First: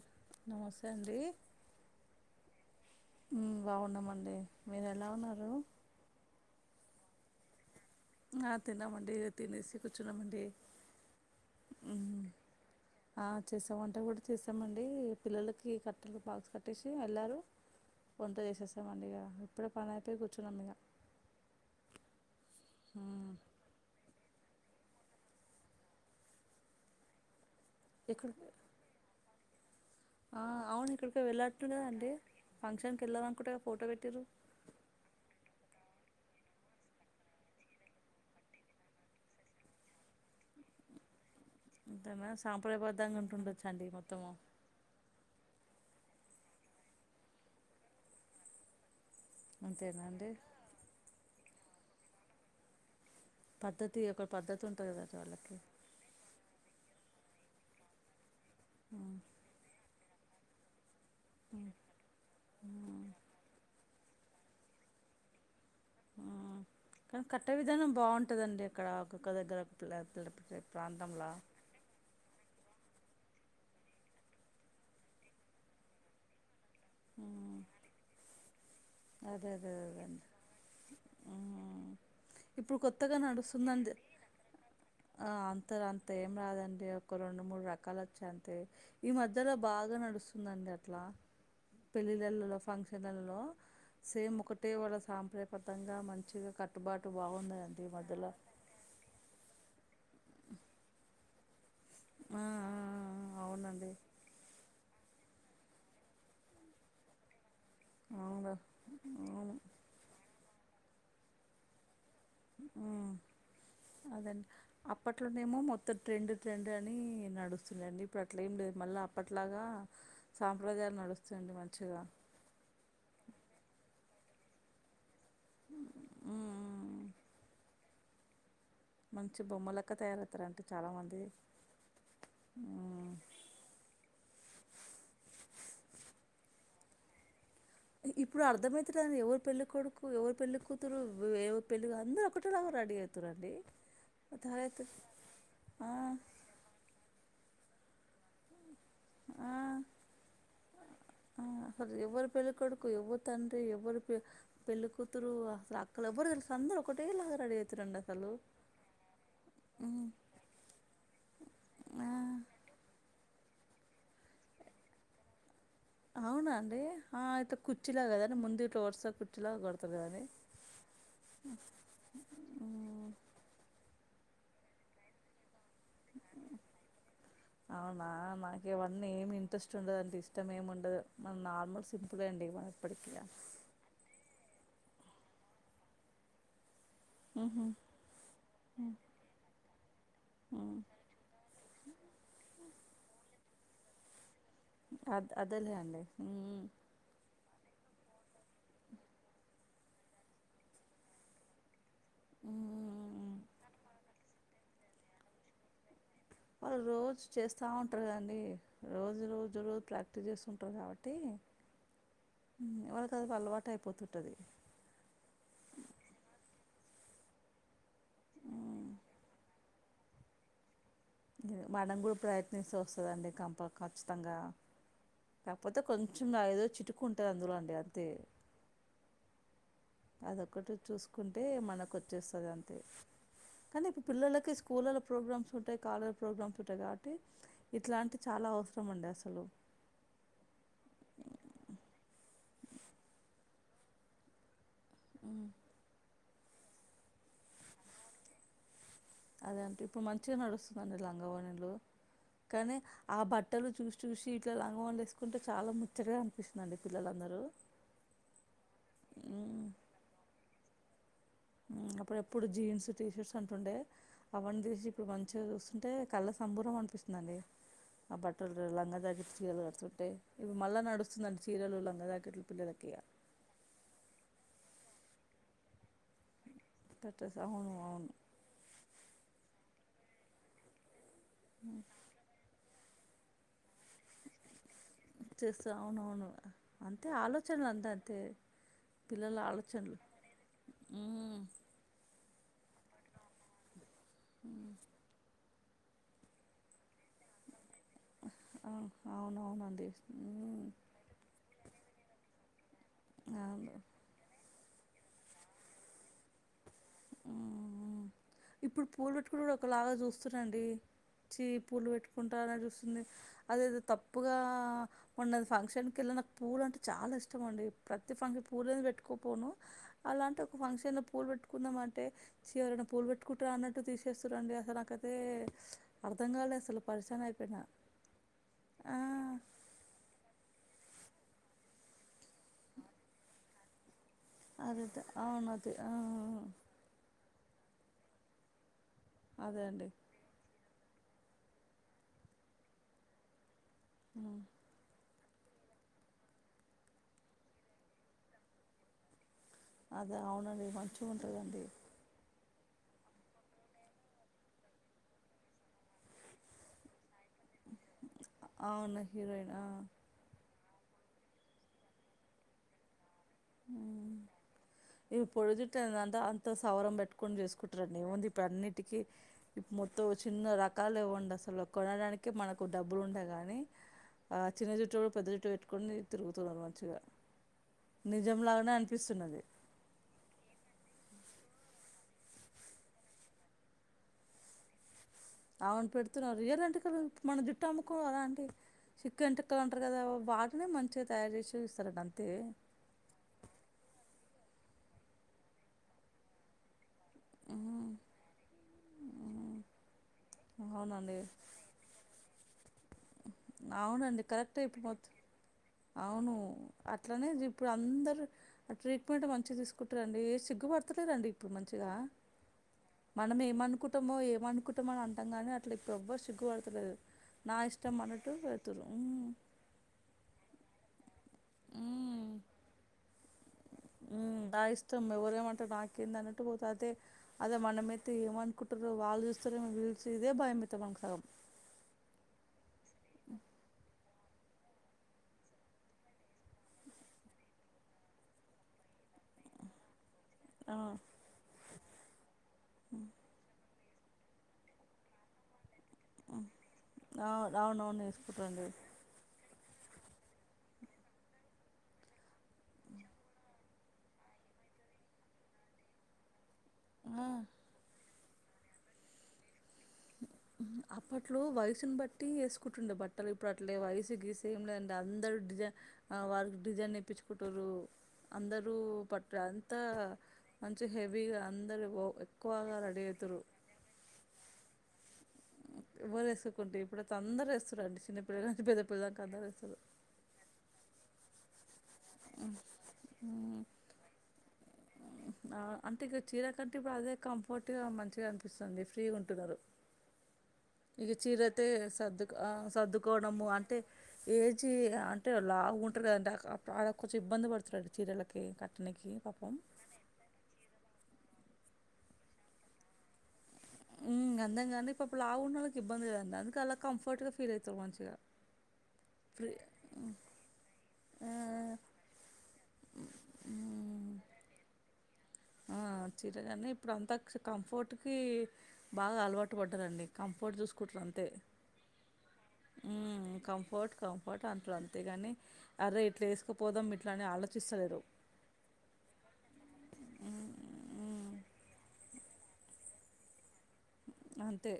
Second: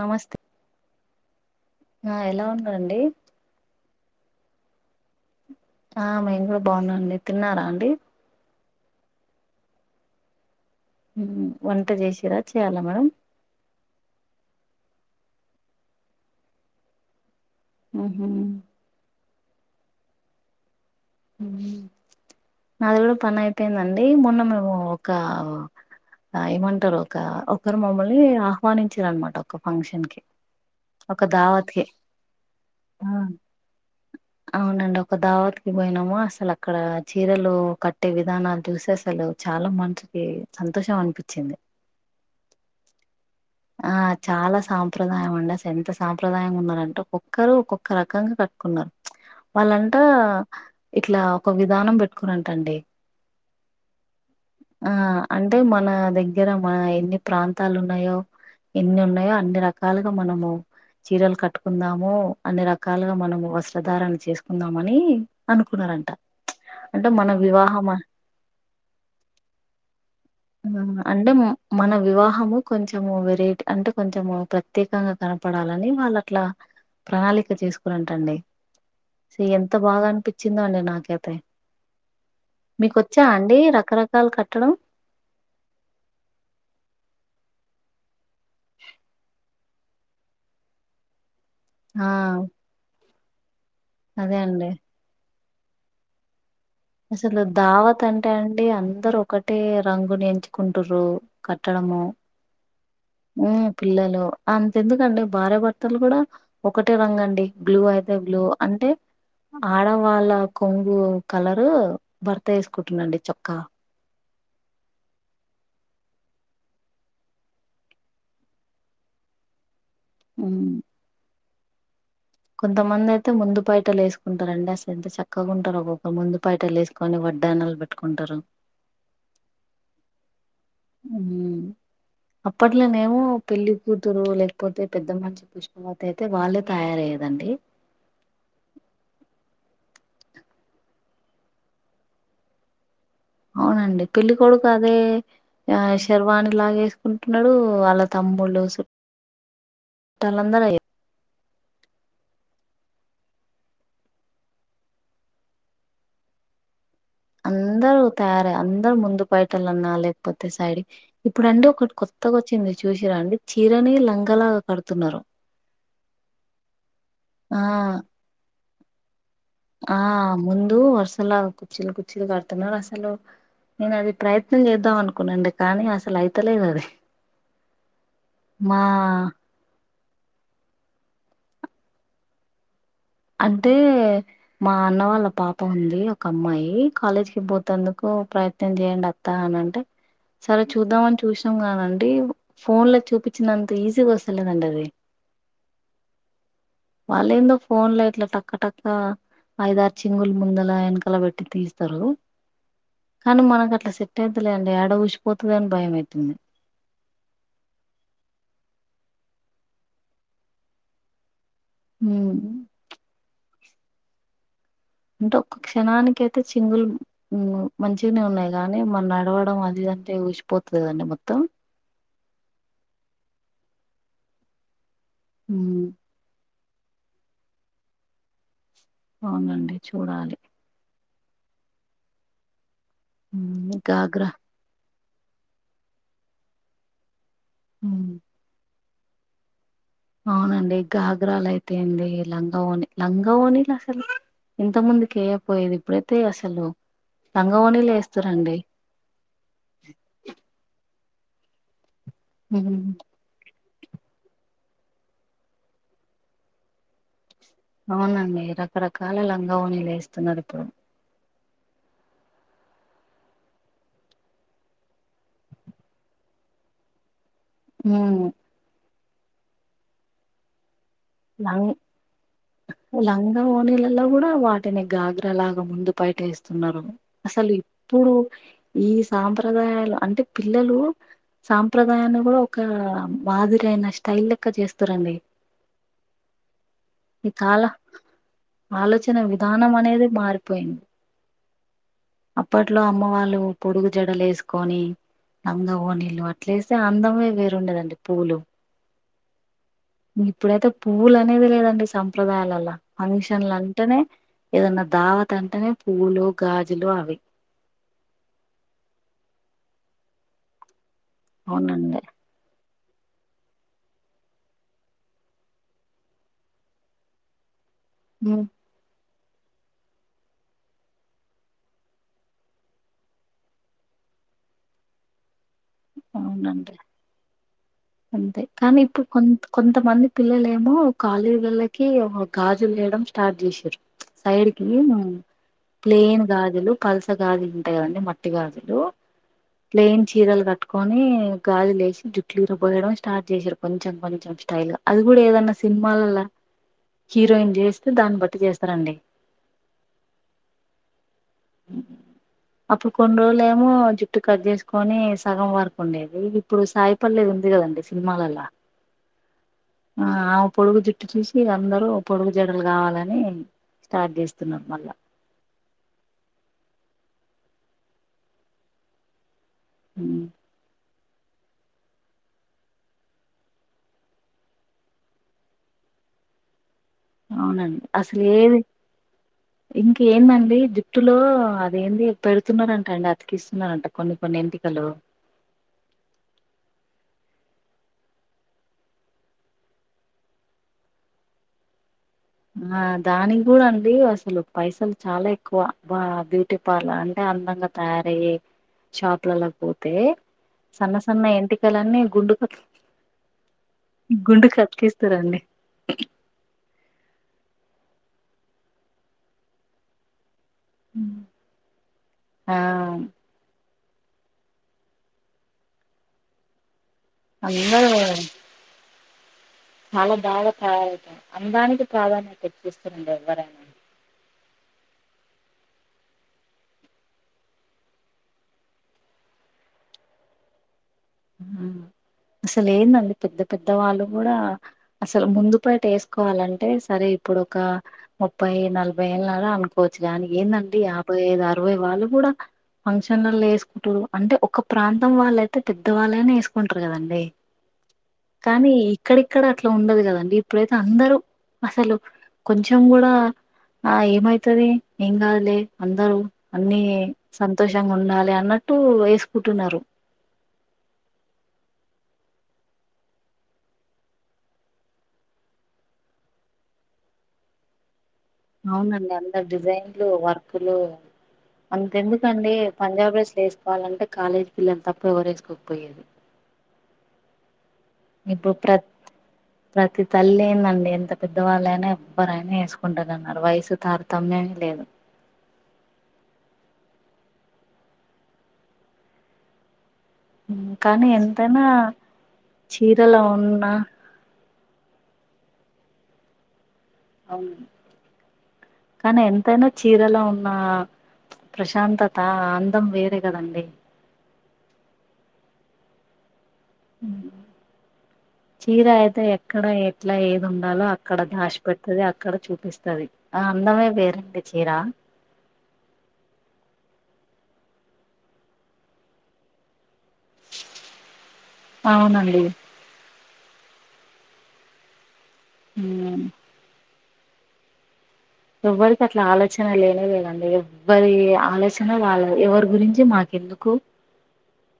నమస్తే నమస్తే అండి ఆ ఎలా ఉన్నారండి ఉమ్, బాగున్నామండి మీరు ఎలా ఉన్నారు ఆ మేము కూడా బాగున్నాండి తిన్నారా అండి తినమండి తినేసి కూర్చున్నామండి వంట ఉమ్, చేసిరా చేయాలా మేడమ్ ఆ, చేసాం వంట కూడా పిల్లలకి కట్టలు బాక్స్ కట్టేసి వెళ్ళారు ఉహు వంట చేసేస్తామండి ఇక ఇప్పుడే పని అయిపోయి కూర్చున్నాం ఇక హు నాది కూడా ఉమ్, పని అయిపోయిందండి మొన్న నువ్వు ఒక ఏమంటారు ఒక ఒకరు మమ్మల్ని ఇక్కడ ఆహ్వానించిరు అనమాట ఒక ఫంక్షన్ కి ఆ అవును ఎక్కడికో ఒక దావత్ వెళ్ళరనుకుంట కదా కి అండి ఫంక్షన్ వెళ్ళారు అనుకుంటా కదా ఫోటో పెట్టిరు అవునండి ఒక దావత్కు పోయినామా అసలు అక్కడ చీరలు కట్టే విధానాలు చూస్తే అసలు చాలా మంచి [unintelligible] అంతేనా సాంప్రదాయబద్ధంగా ఉంటుండొచ్చు అండి ఆ మొత్తము చాలా సాంప్రదాయం అండి అసలు యెంతస సాంప్రదాయం ఉన్నారంటే ఒక్కొక్కరు ఒక్కొక్క రకంగా కట్టుకున్నారు వాళ్ళంట అంతేనండి ఇట్లా ఒక విధానం పెట్టుకున్నరంటండి పద్ధతి ఒక పద్ధతి ఉంటది కదా వాళ్ళకు అంటే మన దగ్గర మన ఎన్ని ప్రాంతాలు ఉన్నయో ఎన్ని ఉమ్, ఉన్నయో అన్ని రకాలుగా మనము చీరలు కట్టుకుందాము అన్ని ఉమ్, రకాలుగా మనము వస్త్రధారణ చేసుకుందామని అనుకున్నారంట అంటే కని మన కట్టె వివాహం విధానం బాగుంటదండి అక్కడ ఒకక్క దగ్గర ఒక క్లాత్ అండి మన వివాహము కొంచము వెరైటీ అంటే కొంచము ప్రత్యేకంగా కనపడాలని వాళ్ళట్ల ప్రణాళిక చేస్కోరంటండి అదే అసలు అదే ఎంత బాగా అదేండి అనిపించిందో అండి నాకైతే ఇప్పుడు కొత్తగా మీకొచ్చా అండి నడుస్తుందండి రకరకాలు కట్టడం ఆ, అంత అంత ఏం రాదండి ఒక రెండు మూడు రకాలు వచ్చి అంతే ఈ మధ్యల బాగా నడుస్తుందండి అట్లా ఆ పెళ్ళిలల్లో ఫంక్షన్లలల్లో సేమ్ అదే అండి ఒకటే వాళ్ళ సాంప్రదాయబద్దంగా మంచిగా క అసలు దావత్ అంటే అండి అందరు ఒకటే రంగుని ఎంచుకుంటుర్రు క కట్టడము ఆ, ఆ, ఆ, అవునండి పిల్లలు అంతెందుకండి భార్య భర్తలు కూడా ఒకటే రంగు అండి బ్లూ అయితే బ్లూ అవును అంటే అవును ఆడవాళ్ళ కొంగు కలరు భర్త ఉమ్. వేసుకుంటున్నరండి చొక్కా అదండి అప్పట్లోనేమో మొత్తం ట్రెండ్ ట్రెండ్ అని నడుస్తుండే అండి ఇప్పుడు అట్లా ఏం లేదు మళ్ళీ అప్పట్లాగా సాంప్రదాయాలు నడుస్తుందడే మంచిగా కొంతమందయితే ముందు పైటలు వేసుకుంటరండి అసలు ఎంత చక చక్కగుంటారు ఒక్కొక్కరు ముందు పైటలు ఉమ్, వేసుకొని వడ్డానాలు పెట్టుకుంటరు మంచి బొమ్మలెక్క తయారయితరు అండి ఉమ్. అప్పట్లననేమో పెళ్లి కూతురు లేక లేకపోతే పెద్ద మనిషి పుష్పవతి అయితే వాళ్ళే తయారయ్యేదండీ ఇప్పుడు అర్థమైతలే అండి ఎవరు పెళ్ళి కొడుకు ఎవరు పెళ్ళ కూతురు ఎవరి పెళ్లి అందరు ఒకటేలాగ రెడీ అవుతున్నరు అవునండి పెళ్లికోడుకు అదే ఆ శర్వాని లాగ వేసుకుంటున్నాడు వాళ్ళ తమ్ముడ్లు సుట్టాలందరు అయ్యే ఆ ఎవరు పెళ్ళికొడుకు ఎవరు తండ్రి ఎవరు పెళ్లికూతురు అసలు అక్కడ ఎవరు సందు అం అందరు తయారై అందరు ముందు పైటలు అన్నా లేకపోతే సైడ్ ఇప్పుడు అండి ఒకటి ఆ కొత్తగా వచ్చింది చూసిర్ర అండి చీరని లంగలాగా కడుతున్నారు అవునా అండి ఆ అయితే కుచ్చీలు కదండి ముందు వరుస కు ఆ ముందు వర్సలాగా కుచ్చిల్లు కుచ్చిల్లు కడుతున్నారు మ్మ్. అసలు నేను అది ప్రయత్నం చేద్దాం అనుకున్నానండీ కానీ అసలు అయితలేదు అది అవునా మా నాకవన్ని ఏమి ఇంట్రెస్ట్ ఉండదండి ఇష్టం ఏమి ఉండదు మన నార్మల్ సింపులే అండి మనది అంటే మా అన్న వాళ్ళ పాప ఉంది ఒక అమ్మాయి కాలేజీకి ఉహు పోతందుకు ప్రయత్నం చేయండి అత్తా అనంటే సరే చూద్దామని చూసినాం కానీ అండి ఫోన్ లో చూపించినంత ఈజీగా వస్తు అద అదెలే అండి ఉ వాళ్ళేందో ఫోన్ లో ఇట్లా టక్క టక్క ఐదారు చింగులు ముందల వెనకల పెట్టి తీసి స్తారు మ్మ్. కానీ మనకు అట్లా సెట్ అయతులేండి ఆడ ఊసిపోతదో అని భయం అయితుంది వాళ్ళు రోజు చేస్తూ ఉంటారు కదండి రోజు రోజు రోజు ప్రాక్టీస్ చేస్తుూంటారు కాబట్టి ఉమ్, వాళ్ళకు ఆది అలవాటు అయిపోతుంటది అంటే ఒక్క క్షణానికి అయితే చింగులు మంచిగానే ఉన్నాయి కానీ మన నడవడం అది అంతే ఉసిపోతుంది కదా మొత్తం ప్రయత్నిస్తే వస్తదండి కప ఖచ్చితంగా కాకపోతే ఉమ్, కొంచెం నా ఏదో చిటుకు ఉంటది అందులో అండి అంతే అవునండి చూడాలి అదొక్కటి చూసుకుంటే మనకు వచ్చేస్తది అం అంతే ఉమ్, కానీ ఇప్పుడు గాగ్రా పిల్లలకి స్కూళ్లో ప్రోగ్రామ్స్ ఉంటాయి కాలేజీల ప్రోగ్రామ్స్ ఉంటాయి కాబట్టి ఉమ్. ఇట్లాంటి చాలా అవసరం అండి అసలు అవునండి గాగ్రాలు అయితే ఏంది లంగా ఓణి లంగా ఓనీలు అసలు ఇంత ముందుకి ఉమ్. వేయకపోయేది ఇప్పుడైతే అసలు లంగవోణిలు వేస్తారండి అదే అంటే ఇప్పుడు మంచిగా నడుస్తుంది అండి లంగా ఓణీలు కానీ ఆ బట్టలు చూసి చూసి పిల్లలు లంగా ఓణీలు వేసుకుంటే చాల ముచ్చటగా అనిపిస్తుందిండి పిల్లలందరూ అవునండి రకరకాల లంగా ఉమ్, ఓణీలు వేస్తున్నారు ఇప్పుడు ఉమ్, అప్పుడు ఎప్పుడు జీన్స్ టీ షర్ట్స్ అంటుండే అవన్నీ తీసి ఇప్పుడు మంచిగా చూస్తుంటే కళ్ళ సంభూరం అనిపి నండి ఆ ఉమ్ బట్టలు లంగా జాకిట్లు చీరాలు కడుతుంటే ఇవి మళ్ళా నడు లంగ్ లంగా ఓణిలలో కూడా వాటి వాటిని గగ్ర లాగా ముందు పైట వేస్త స్తున్నారు పెట్టేసి అసలు అవును అవును ఇప్పుడు ఈ సాంప్రదాయాలు అంటే పిల్లలు సాంప్రదాయాన్ని కూడా ఒక మదిరైన స్టైల్ లెక్క చేస్తరండి చేస్తా అవును అవును అంతే ఆలోచనలు అంతే అంతే ఆలోచన పిల్లల విధానం ఆలోచనలు అనేది మారిపోయింది ఊ అప్పట్లో అమ్మ వాళ్ళు పొడుగు జడలు వేసుకొని లంగా ఓణీలు అట్లస్తే అందమే వేరుండేదండి పూలు అవునవును అండి ఇప్పుడైతే పువ్వులు అనేది లేదండి సంప్రదాయాలల్లా పంక్షన్లు అవును అంటేనే ఏదన్నా దావత్ అంటేనే పూలు గాజులు అవి మ్మ్ ఇప్పుడు పూలు పెట్టుకుంటే కూడా ఒకలాగా చూస్తున్నారు అండి చి పూలు అవునండి పెట్టుకుంటారా అని చూస్తు వుంది అదేది తప్పుగా మొన్న ఫంక్షన్కి వెళ్ళిన నాకు పూలు అంటే చాలా ఇష్టం అండి ప్రతి పంక్షన్ కి పూలు పెట్టు పోను అలాంటి ఒక ఫంక్షన్ లో పూల్ పెట్టుకుందాం అంటే చి ఎవరన్న పూల్ పెట్టు కుట్రా అన్నట్టు తీసేస్తరండి అసలు నాకైతే అర్థం కాలే అవునండి అసలు పరేషాన్ అయిపోయిన అంతే కానీ ఇప్పుడు కొ కొంతమంది పిల్లలు ఏమో కాలేజీ వోళ్లకి గాజులు చేయడం స్టార్ట్ చేసిర్రు సైడ్ కి అదే అదే అవును అదే ఆ, ప్లేన్ గాజలు పల్స గాజులు ఉంటాయి కదండి మట్టి గాజులు అదే అండి ప్లయిన్ చీరలు కట్ కోని గాజులు లేసి జుట్లు విరాబోయడం స్టార్ట్ చేసిర్రు కొంచెం కొంచెం ఉమ్, స్టైల్ గా అది కూడా ఏదన్నా సినిమాలలో హీరోయిన్ చేస్తే దాన్ని బట్టి చేస్తారండి అద అవునండి మంచిగా ఉంటది అండి అప్పుడు కొన్ని రోజులు ఏమో జుట్టు కట్ చేసుకని సగం వరకు ఉండేది ఇప్పుడు సాయి పల్లవి ఉంది కదండి సినిమాలల్లో అవును హీరోయిన్ ఆ, ఆ పొడుగు జుట్టు చూసి అందరు పొడుగు జడలు కావాలని స్టార్ట్ ఉమ్. చేస్తున్నారు మళ్ళా ఇవి పొడుగు జుట్టు అంత సవరం పెట్టుకని చేసుకుంటారండి ఏమంది ఇప్పుడు అన్నిటికీ మొత్తం ఉమ్, చిన్న రకాలు ఇవ్వండి అసలు కొనడానికి మనకు డబ్బులు ఉండే కానీ ఆ చిన్న జుట్టు కూడా పెద్ద జుట్టు పెట్టుకొని తిరుగుతది మంచిగా అవునండి అసలు ఏది నిజంలాగానే అనిపిస్తున్నది ఇంకా ఏందండి జుట్టులో అదేంది పెడుతున్నారంట అండి అతికిస్తున్నారంట కొన్ని కొన్ని ఎంటికలు అవును పెడుతున్నారు రియలంట కదా మన జుట్టు అమ్మకు అలాంటి చిక్కే ఎంటీకలు అంటారు కదా వాటినే మంచిగా తయారు చేసి ఇస్తార అంట ఆ దానికి కూడా అండి అసలు పైసలు చాలా ఎక్కువ బా బ్యూటీ పార్లర్ అ టె అందంగా ఉమ్, తయారయ్యే షాప్లలోకి ఉమ్, పోతే సన్న అవునండి సన్న ఎంటికలన్నీ గుండుక అవునండి కరెక్ట్ ఏ ఇప్పుడు మొత్తం కతికిస్తారండి అవును అట్లనే ఇప్పుడు అందరు ఆ ట్రీట్మెంట్ మంచిగా తీసుకుంటారండి ఏసి పడుతలేదండి ఇప్పుడు మంచిగా ఆ మనం ఏమనుకుం టమో ఏమనుకుంటమో అని అంటాం కానీ అట్లా ఇప్పుడు ఎవ్వరు సిగ్గు పడతలేదు ఏం రా మన్నట్టు వెలుతుర్రు చాలా బాగా తయారవుత అందానికి మ్మ్ ప్రాధాన్యత ఎక్కువ ఇస్తున్నారండీ ఎవ్వరైనా మ్మ్ నా ఇష్టం ఎవరేమంట నాకేంద అన్నట్టు పోతా అదే మనమైతే ఏమనుకుంటారా వాళ్ళు నాకు తెలిసి ఇదే భయం పెట్ ఉమ్ అసలు ఏందండి పెద్ద పెద్దవాళ్ళు కూడా అసలు ముందు పైట వేసుకోవాలంటే సరే ఇప్పుడు ఒక ముప్పై నలభై అనుకోవచ్చు కానికి ఆ ఏందండి యాభై ఐదు అరవై వాళ్ళు కూడా ఫంక్షన్ హాల్లో వేసు కుంటు అంటే ఒక ప్రాంతం వాళ్ళ అయితే పెద్ద వాళ్ళైన వేసుకుంటారు కదండి ఆ, అవునవును వేసుకుంటారండి కానీ ఇక్కడిక్కడ అట్లా ఉండదు కదండి ఇప్పుడైతే అందరూ అసలు కొంచెం కూడా ఆ ఏమయితది ఏం కాదులే అందరు అన్ని ఆ సంతోషంగా ఉండాలి అన్నట్టు వేసుకుంటున్నారు అప్పట్లో వయసుని బట్టి వేసుకుంటుండే బట్టలు ఇప్పుడు అట్లే వయసు గీసు ఏం లేదండి అందరు డిజై వారికి డిజైన్ ఏపించుకుంటుర్రు అందరూ అవునండి పట్టు అందరు అంతా డిజైన్లు వర్కులు మంచిగా హెవీగా అందరు ఎక్కువగా రెడీ అయితుర్రు చేసుకోవాలంటే కాలేజీ పిల్లలు తప్ప ఎవరే ఎవ్వరు ఏసుకోకుంటే ఇప్పుడు అయితే అందరూ ఏసు ఇప్పుడు ప్రత ప్రతి తల్లి ఏందండి ఎంత పెద్దవాళ్ళ అయినా ఎవ్వరైనా వేసుకుంటారన్నారు వయసు తారతమ్య ఏమి లేదు ఆ అంటే ఇక చీర కంటే ఇప్పుడు అదే కంఫర్ట్గా మంచిగా అనిపిస్తుంది ఫ్రీగా ఉంటన్నారు అ ఇక చేరైతే సర్దు ఆ చీరలో సర్దుకోవడము ఉన్న అంటే ఏజీ అంటే తే లావు గుంటరు కదా అంటే ఆ బాగా కొంచెం ఇబ్బంది పడుతరండి చీరలకి కట్టడానికి పాపం ప్చ్ ప్రశాంతత ఆ అందం వేరే కదండి ఉమ్ అన్నాం కానీ పాపం లావు ఉన్నవాళ్ళకి ఇబ్బంది లేదు అందు అలా కంఫర్ట్గా ఫీల్ అవుతారు మంచిగా చీర అయితే ఫ్రీ ఎక్కడ ఎట్లా ఏది ఉండాలో అక్కడ ఆ, దాచి పెడుతది అక్కడ చూపిస్తది అందమే మ్మ్. వేరండి చీరా ఆ చీరగానే ఇప్పుడు అంతా కంఫర్ట్ కి బాగా అలవాటు పడ్డారండి కంఫర్ట్ చూసుకుంటరు అంతే అవునండి ఉమ్ కంఫర్ట్ కంఫర్ట్ అంటారు అంతేగాని అరే ఇట్లా ఉమ్ వేసుకుపోదాం ఇట్లా అని ఆలోచిస్తలేరు ఎవ్వరికి అట్లా ఆలోచన లేనే లేదండి ఎవ్వరి మ్మ్. ఆలోచనలు వాళ్ళవి ఎవరి గురించి మాకెందు కు అంతే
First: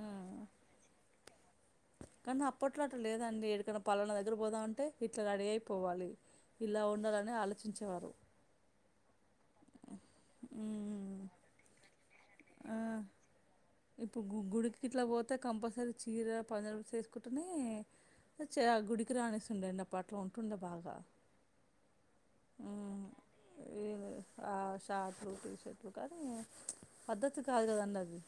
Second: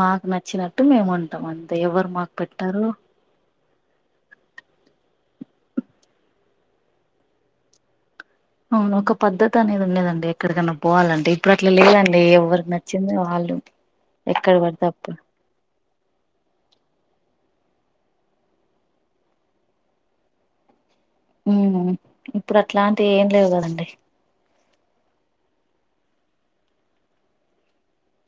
ఆ మాకు నచ్చినట్టు మేము ఉంటాం అంతే ఎవరు మాకు కానీ అప్పట్లో పెట్టారు అట్లా లేదండి ఎడికన్నా పలానా దగ్గర పోతా ఉంటే ఇట్లా రెడీ అయిపోవాలి ఇలా ఉండాలని ఆలోచించేవారు అవును ఒక పద్దతి అనేది ఉండేదండి ఎక్కడికన్నా ఉమ్ పోవాలంటే ఇప్పుడు అట్లా లేదండి లే ఎవరికి ఆ నచ్చింది వాళ్ళు ఇప్పుడు ఎక్కడ గుగుడికి పడితే ఇట్లా అప్పుడు పోతే కంపల్సరీ చీర పంజాబి డ్రెస్ ఏసుకుంటనే చ గుడికి రానిస్తుండే అని అప్పట్లో ఉంటుండే బాగా. ఉ ఇప్పుడు ఉమ్ అట్లాంటివి ఏం లేవు కదండి. షార్ట్ లు, టీషర్ట్ లు కానీ పద్ధతి కాదు కదండి అది.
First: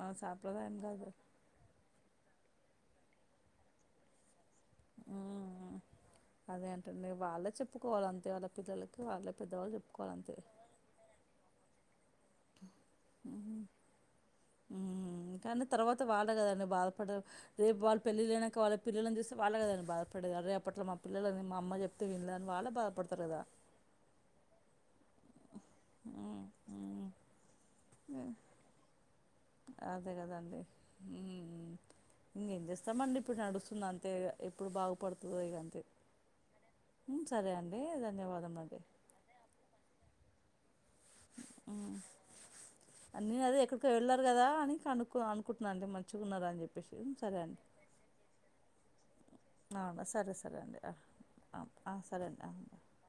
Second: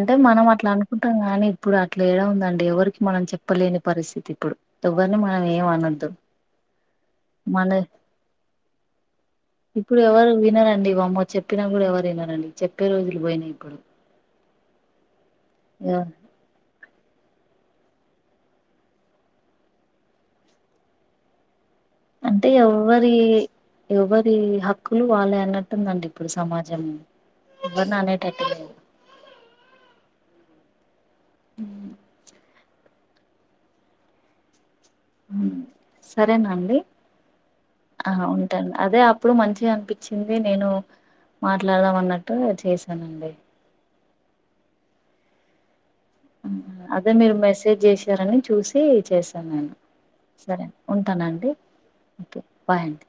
మన మనం అట్లా సాంప్రదాయం కాదు అనుకుంటాం కానీ ఇప్పుడు అట్లా ఏడా ఉందండి. ఎవరికి మనం చెప్పలేని పరిస్థితి ఇప్పుడు. ఎవ్వరిని మనం ఏం ఉమ్ అనొద్దు. అదే అంటున్నా వాళ్ళే మన చెప్పుకోవాలి అంతే వాళ్ళ పిల్లలకి వాళ్ళే పెద్దవాళ్ళు ఇప్పుడు చెప్పుకోవాలి ఎవరు అంతే. వినరండి వామ్మో చెప్పినా కూడా ఎవరు వినరండి చెప్పే రోజులు పోయినయి ఇప్పుడు. ఉ కానీ తర్వాత ఆ వాళ్ళే కదండి బాధ పడరు రేపు వాళ్ళ పెళ్ళిలైనంకా వాళ్ళ పిల్లని చూస్తే వాళ్ళే కదండి బాదపడేది, అర్రే అపట్లో మా పిల్లని మా అమ్మ చెపి అంటే ఎవ్వరి ఎవ్వరి హక్కులు వాళ్ళయి అన్న ట్టు ఉందండి ఇప్పుడు ఉమ్ సమాజం ఉమ్ ఎవర్ని అనేటట్టులేదు. అదే కదండి హ్. హ్ ఇంగేం చేస్తామండి ఇప్పుడు నడుస్తుంది అంతే ఇగా ఇప్పుడు బాగు సరేనా అండి. ఉమ్ సరే అండి ఆ ఉంటాను ధన్యవాదములండి అదే అప్పుడు మంచిగా అనిపించింది అది నేను ఉమ్ మాట్లాడదాం అన్నట్టు చేశానండి. వెళ్ళరు కదా అని కనుకు అనుకుంటున్నా అండి మంచి అదే మీరు మెసేజ్ చేశారని చూసి చేసాను నేను సరే ఉంటా నండి ఓకే బాయ్ అండి.